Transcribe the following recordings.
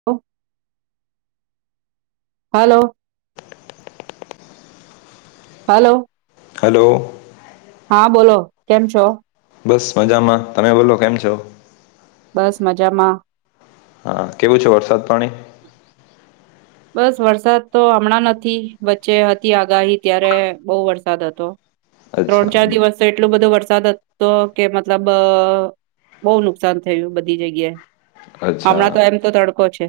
[unintelligible] હાલો. Hello. Hello. હાં બોલો કેમ છો? બસ મજામાં તમે બોલો કેમ છો. બસ મજામાં. હાં કેવું છે વરસાદ પાણી. બસ વરસાદ તો હમણાં નથી વચ્ચે હતી આગાહી ત્યારે બઉ વરસાદ હતો. અચ્છા ત્રણ ચાર બ- દિવસ. તો એટલો બધો વરસાદ હતો કે મતલબ બઉ નુકસાન થયું બધી જગ્યાએ. અચ્છા હમણાં તો એમ તો તડકો છે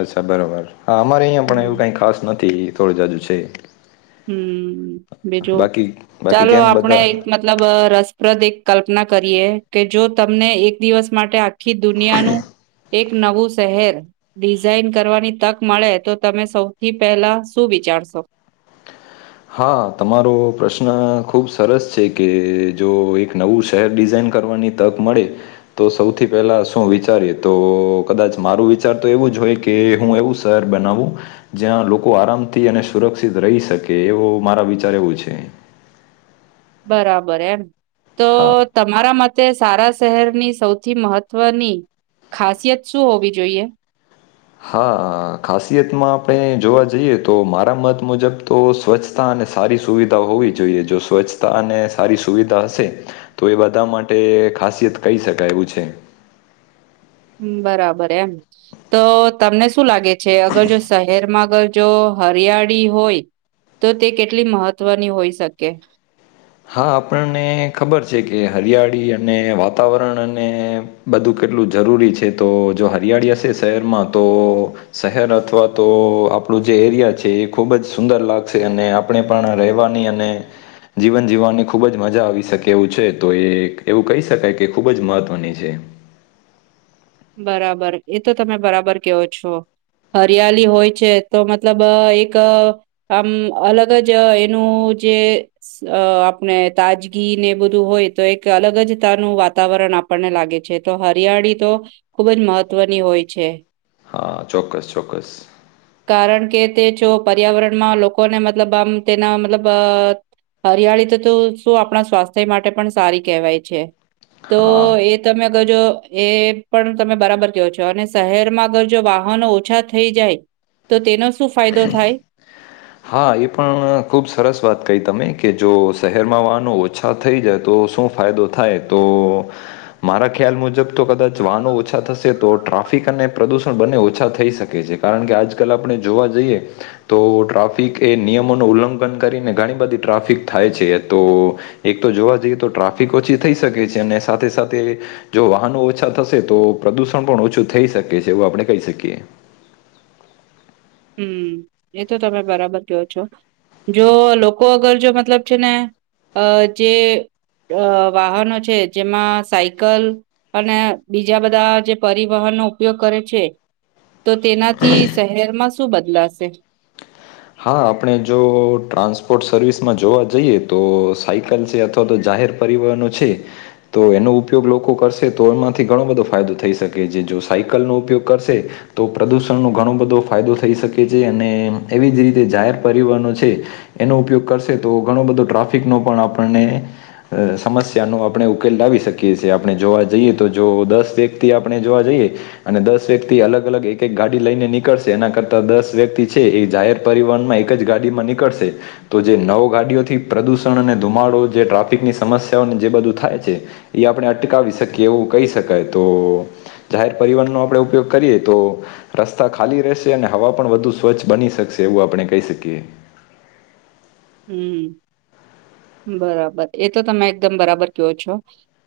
અચ્છા બરાબર. હાં અમારે અહીંયાં પણ હમ એવું કંઈ ખાસ નથી થોડી હજુ છે. હમ્મ બીજું બાકી બાકી ચાલો કેમ આપણે. બધા મતલબ રસપ્રદ એક કલ્પના કરીએ. કે જો તમને એક દિવસ માટે આખી દુનિયાનું એક નવું શહેર ડિઝાઇન કરવાની તક મળે તો તમે સૌથી પહેલાં શું વિચારશો? હાં તમારો પ્રશ્ન ખૂબ સરસ છે કે જો એક નવું શહેર ડિઝાઇન કરવાની તક મળે તો સૌથી પહેલા શું વિચારીએ તો કદાચ મારું વિચાર તો એવું જ હોય કે હું એવું તર બનાવું જ્યાં લોકો આરામથી અને સુરક્ષિત રહી શકે કે એવું મારાં વિચાર એવું છે. બરાબર એમ તો હાં. તો તમારાં મતે સારાં શહેરની સૌથી મહત્વની ખાસિયત શું હોવી જોઈએ? હાં ખાસિયતમાં આપણે જોવા જઈએ તો મારાં મત મુજબ તો સ્વચ્છ તા અને સારી સુવિધા હોવી જોઈએ જો સ્વચ્છ તા અને સારી સુવિધા હશે તો એ બધાં માટે ખાસિયત કહી શકાય એવું છે. હમ્મ બરાબર એમ. તો તમને શું લાગે છે અગર જો શહેરમાં અગર જો હરિયાળી હોય તો તે કેટલી મહત્વની હોય શકે? હાં આપણને ખબર છે કે હરિયાળી અને વાતાવરણ અને બધું કેટલું જરૂરી છે તો જો હરિયાળી હશે શહેરમાં તો શહેર અથવા તો આપડું જે એરિયા છે એ ખુબ જ સુંદર લાગશે અને આપ પણે પણ રહેવાની અને જીવન જીવવાની ખુબ જ મજા આવી શકે એવું છે. તો એ એવું કહી શકાય કે ખુબ જ મહત્વની છે. બરાબર, એ તો તમે બરાબર કેવો છો. હરિયાલી હોય છે. તો મતલબ અ એક આમ અલગ જ અઅ એનું જે સ અ આપણે તાજગી ને બધું હોય તો અલગ જ તાનું વાતાવરણ આપ પણને લાગે છે તો હરિયાળી તો ખુબ જ મહત્વની હોય છે. હાં ચોક્કસ ચોક્કસ. કારણ કે તે જો પર્યાવરણમાં લોકોને મતલબ આમ તેના મતલબ અઅ હરિયાળી ત તો શું આપણાં સ્વાસ્થ્ય માટે પણ સારી કહેવાય છે તો હા એ તમે અગર જો એ પણ તમે બરાબર કહો છો. અને શહેરમાં અગર જો વાહનો ઓછા થઈ જાય તો તેનો શું ફાયદો થાય? હા એ પણ ખૂબ સરસ વાત કહી તમે જો શહેરમાં વાહનું ઓછા થઈ જાય તો શું ફાયદો થાય તો મારા ખ્યાલ મુજબ તો કદાચ વાહનો ઓછા થશે તો ટ્રાફિક અને પ્રદુષણ બંને ઓછા થશે થઈ શકે છે કારણ કે આજકાલ આપણે જોવા જઈએ તો ડ્રાફ ટ્રાફિક એ નિયમોનું ઉલ્લંઘન કરીને ઘણી બધી ટ્રાફિક થાય છે તો એક તો જોવા જઈએ તો ટ્રાફિક ઓછી થઈ શકે છે અને સાથે સાથે જો વાહનો ઓછા થશે તો પ્રદુષણ પણ ઓછું થઈ શકે છે એવું આપણે કહી શકીએ. હમ એ તો તમે બરાબર કયો છો. જો લોકો અગર જો મતલબ છે ને અ જે અ વાહનો છે જેમાં સાયકલ અને બીજા બધા જે પરિવહનનો ઉપયોગ કરે છે. તો તેનાથી શહેરમાં શું બદલાશે? હા આપણે જો ટ્રાન્સપોટ સર્વિસમાં જોવા જઈએ તો સાયકલ છે અથવા તો જાહેર પરિવહનો છે તો એનો ઉપયોગ લોકો કરશે તો એમાંથી ઘણો બધો ફાયદો થઈ શકે જે જો સાયકલનો ઉપયોગ કરશે તો પ્રદૂષણનો ઘણો બધો ફાયદો થઈ શકે છે અને એવી જ રીતે જાહેર પરિવહનો છે એનો ઉપયોગ કરશે તો ઘણો બધો ટ્રાફિક નો પણ આપણને અ, સમસ્યાનો આપણે ઉકેલ લાવી શકીએ છીએ આપણે જોવા જઈએ તો જો દસ વ્યક્તિ આપણે જોવા જઈએ અને દસ વ્યક્તિ અલગ અલગ એક એક ગાડી લઈને નીકળશે એના કરતા દસ વ્યક્તિ છે એ જાહેર એક ગાડીમાં નીકળશે તો જે નવો ગાડીઓથી પ્રદુષણ અને ધુમાડો જે ટ્રાફિકની સમસ્યાઓને જે બધું થાય છે એ આપણે અટકાવી શકીએ એવું કહી શકાય તો જાહેર પરિવહનનો આપડે ઉપયોગ કરીએ તો રસ્તા ખાલી રહેશે અને હવા પણ વધુ સ્વચ્છ બની શકે વું આપણે કહી શકીએ હમ બરાબર એ તો તમે એકદમ બરાબર કો છો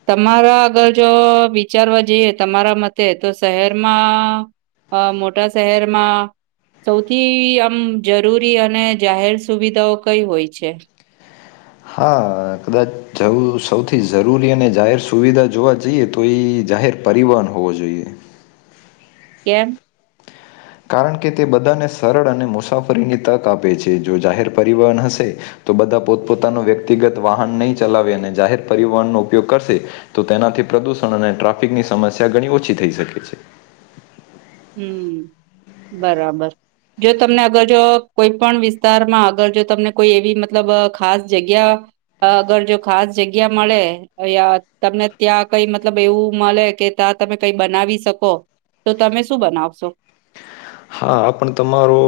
તમારા અગર જો વિચારવા જઈએ તમારા મતે તો શહેરમાં અ મોટા શહેરમાં સૌથી આમ જરૂરી અને જાહેર સુવિધાઓ કઈ હોય છે હા કદાચ જ સૌથી જરૂરી અને જાહેર સુવિધા જોવા જઈએ તો એ જાહેર પરિવહન હોવો જોઈએ કેમ કારણ કે તે બધાને સરળ અને મુસાફરીની તક આપે છે જો જાહેર પરિવહન હશે તો બધા પોતપોતાનો વ્યક્તિગત વાહન નહી ચલાવે અને જાહેર પરિવહનનોો ઉપયોગ કરશે તો તેનાથી પ્રદુષણ અને ટ્રાફિકની સમસ્યા ઘણી ઓછી થઈ શકે છે હમ બરાબર જો તમને અગર જો કોઈ પણ વિસ્તારમાં અગર જો તમને કોઈ એવી મતલબ ખાસ જગ્યા અગર જો ખાસ જગ્યા મળે અ તમને ત્યાં કઈ મતલબ એવું મળે કે ત્યાં તમે કઈ બનાવી શકો તો તમે શું બનાવશો હા પણ તમારો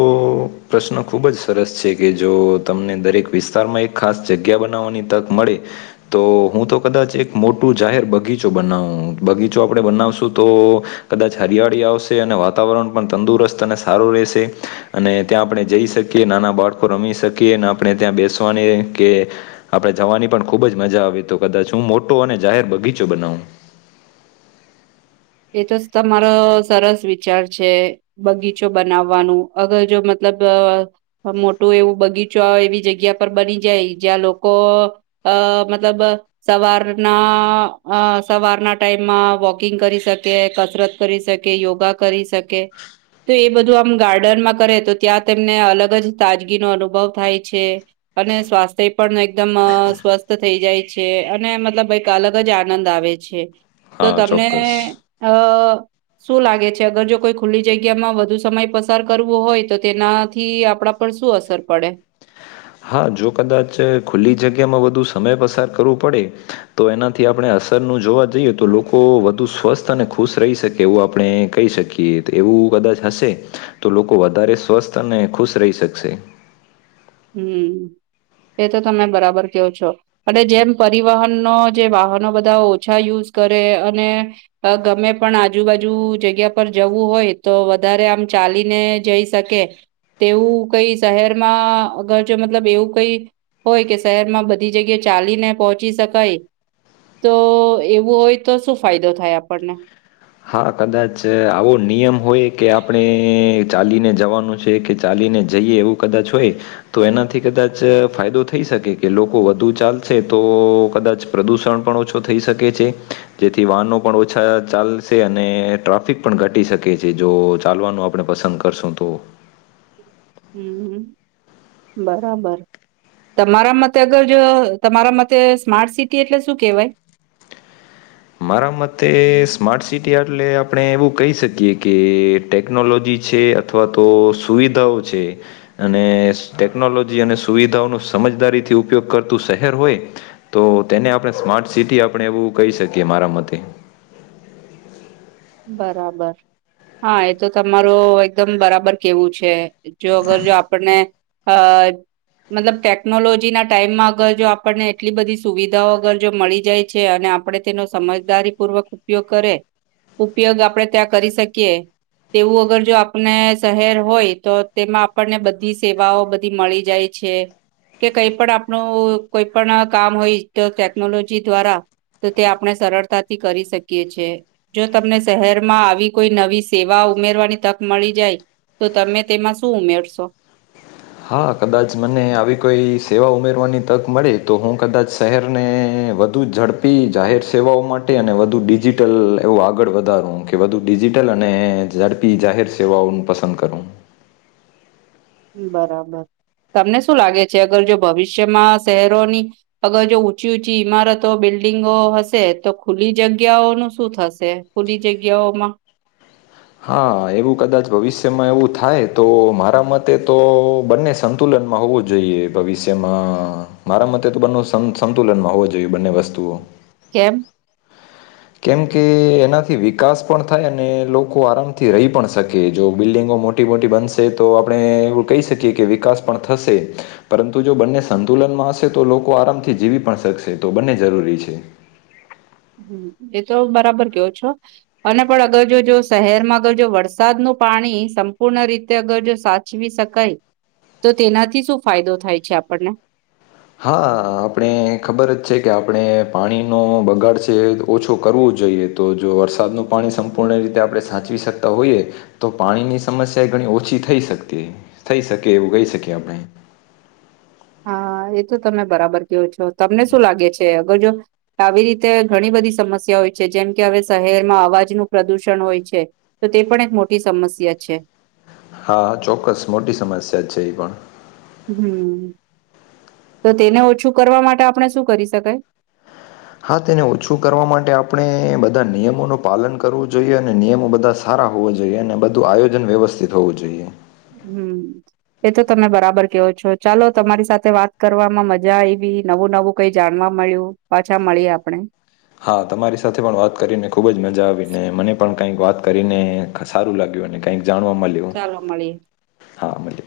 પ્રશ્ન ખૂબ જ સરસ છે કે જો તમને દરેક વિસ્તારમાં એક ખાસ જગ્યા બનાવવાની તક મળે તો હું તો કદાચ એક મોટું જાહેર બગીચો બનાવું બગીચો આપણે બનાવશું તો કદાચ હરિયાળી આવશે અને વાતાવરણ પણ તંદુરસ્ત તને સારો રહેશે અને ત્યાં આપણે જઈ શકીએ નાના બાળકો રમી શકીએ કે ના આપણે ત્યા બેસવાની કે આપડણે જવાની પણ ખુબ જ મજા આવી કદાચ હું મોટો અને બગીચો બનાવું એ તો જ તમારો સરસ વિચાર છે બગીચો બનાવવાનું અગર જો મતલબ મોટું એવું બગીચો એવી જગ્યા પર બની જાય જ્યાં લોકો અ મતલબ સવારના સવારના ટાઈમમાં વોકિંગ [inaudible] કસરત કરી શકે યોગા કરી શકે તો એ બધું આમ ગાર્ડનમાં કરે તો ત્યાં તેમને અલગ જ તાજગી નો અનુભવ થાય છે અને સ્વાસ્થ્ય પણ એકદમ સ્વસ્થ થઈ જાય છે અને મતલબ એક અલગ જ આનંદ આવે છે છે તો હા ચોક્કસ તમને અ શું લાગે છે અગર જો કોઈ ખુલ્લી જગ્યામાં વધુ સમય પસાર કરવો હોય તો તેનાથી આપડા પણ શું અસર પડે હા જો કદાચ ખુલ્લી જગ્યામાં વધુ સમય પસાર કરવું પડે તો એનાથી આપણે અસરનું જોવા જઈએ તો લોકો વધુ સ્વસ્થ અને ખુશ રહી શકે એવું આપણે કહી શકીએ એ તેવું કદાચ હશે તો લોકો વધારે સ્વસ્થ અને ખુશ રહી શકશે. હમ એ તો તમે બરાબર કેવ છો. અને જેમ પરિવહનનો જે વાહનો બધા ઓછા યુઝ કરે અને અ ગમે પણ આજુબાજુ જગ્યા પર જવું હોય તો વધારે આમ ચાલીને જઈ શકે તેવું કઈ શહેરમાં અગર જો મતલબ એવું કઈ હોય કે શહેરમાં બધી જગ્યાએ ચાલીને પહોંચી શકાય તો એવું હોય તો શું ફાયદો થાય આપણને હા કદાચ આવો નિયમ હોય કે આપણે ચાલીને જવાનું છે કે ચાલી ને જઈએ એવું કદાચ હોય. તો એનાથી કદાચ ફાયદો થઈ શકે કે લોકો વધુ ચાલશે તો કદાચ પ્રદૂષણ પણ ઓછુ થઈ શકે છે જેથી વાહનો પણ ઓછા ચાલ છે અને ટ્રાફિક પણ ઘટી શકે છે જો ચાલવાનું આપણે પસંદ કરશું તો હમ હ બરાબર તમારા મતે અગર જો તમારા માટે સ્માર્ટ સિટી એટલે શું કેવાય? મારા મતે સ્માર્ટ સિટી એટલે આપણે એવું કહી શકીએ કે ટેકનોલોજી છે અથવા તો સુવિધાઓ છે. અને ટેકનોલોજી અને સુવિધાઓનો સમજદારીથી ઉપયોગ કરતું શહેર હોય તો તેને આપણે સ્માર્ટ સિટી આપણે એવું કહી શકીએ મારા મતે બરાબર હા એ તો તમારું એકદમ બરાબર કેવું છે જો અગર જો આપણને અ મતલબ ટેકનોલોજીના ટાઈમમાં અગર જો આપણને એટલી બધી સુવિધાઓ અગર જો મળી જાય છે અને આપણે તેનો સમજદારી પૂર્વક ઉપયોગ કરે ઉપયોગ આપણે ત્યાં કરી શકીએ તેવું અગર જો આપને શહેર હોય તો તેમાં આપણને બધી સેવાઓ બધી મળી જાય છે કે કઈ પણ આપણું કોઈ પણ કામ હોય તો ટેકનોલોજી દ્વારા તો તે આપણે સરળતાથી કરી શકીએ છે. જો તમને શહેરમાં આવી કોઈ નવી સેવા ઉમેરવાની તક મળી જાય તો તમે તેમાં શું ઉમેરશો? હા કદાચ મને આવી કોઈ સેવા ઉમેરવાની તક મળે તો હું કદાચ શહેરને વધું ઝડપી જાહેર સેવાઓ માટે અને વધુ ડિજિટલ એવું આગળ વધારુ ઊ કે વધુ ડિજિટલ અને ઝડપી જાહેર સેવાઓ હું પસંદ કરું બરાબર તમને શું લાગે છે અગર જો ભવિષ્યમાં શહેરોની અગર જો ઊંચી ઊંચી ઈમારતો બિલ્ડિંગો હશે તો ખુલ્લી જગ્યાઓનું શું થશે ખુલી જગ્યાઓમાં હા એવું કદાચ ભવિષ્યમાં એવું થાય તો મારા મતે તો બંને સંતુલનમાં હોવું જોઈએ ભવિષ્યમાં મારા મતે તો બંને સંતુ સંતુલનમાં હોવા જો જોયે બંને વસ્તુઓ કેમ કેમ કે એનાથી વિકાસ પણ થાય અને લોકો આરામથી રહી પણ શકે જો બિલ્ડિંગો મોટી મોટી મોટી બનશે તો આપણે એવું કહી શકીએ કે વિકાસ પણ થશે પરંતુ જો બંને સંતુલનમાં હશે તો લોકો આરામથી જીવી પણ શકશે તો બંને જરૂરી છે. હમ એ તો બરાબર કયો છો. અને પણ અગર જો જો શહેરમાં અગર જો વરસાદનું પાણી સંપૂર્ણ રીતે અગર જો સાત સાચવી શકાય તો તેનાથી શું ફાયદો થાય છે આપણને હા આપણે ખબર જ છે કે આપણે પાણીનો બગાડ છે ઓછો કરવું જ જોઈએ તો જો વરસાદનું પાણી સંપૂર્ણ રીતે આપણે સાચવી શકતા હોઈએ તો પાણી ની સમસ્યા ઘણી ઓછી થઈ શકતી થઈ શકે એવું કહી શકીએ આપણે હા એ તો તમે બરાબર કેવો છો તમને શું લાગે છે અગર જો આવી રીતે ઘણી બધી સમસ્યા હોય છે જેમ કે હવે શહેરમાં અવાજ નું પ્રદુષણ હોય છે તો તે પણ એક મોટી સમસ્યા છે. હા ચોક્કસ મોટી સમસ્યા જ છે એ પણ હમ તો તેને ઓછું કરવા માટે આપણે શું કરી શકાય હા તેને ઓછું કરવા માટે આપણે બધા નિયમોનું પાલન કરવું જોઈએ અને નિયમો બધા સારા હોવા જોઈએ અને બધું આયોજન વ્યવસ્થિત હોવું જોઈએ હમ્મ.. એ તો તમે બરાબર કેવો છો ચાલો તમારી સાથે વાત કરવામાં મજા આવી નવું નવું કઈ જાણવા મળ્યું પાછા મળી આપણે હા તમારી સાથે પણ વાત કરીને ખૂબ જ મજા આવીને મને પણ કંઈક વાત કરીને સારુ લાગ્યું અને કાઈક જાણવા મળ્યું ચાલો મળીએ હા મળલ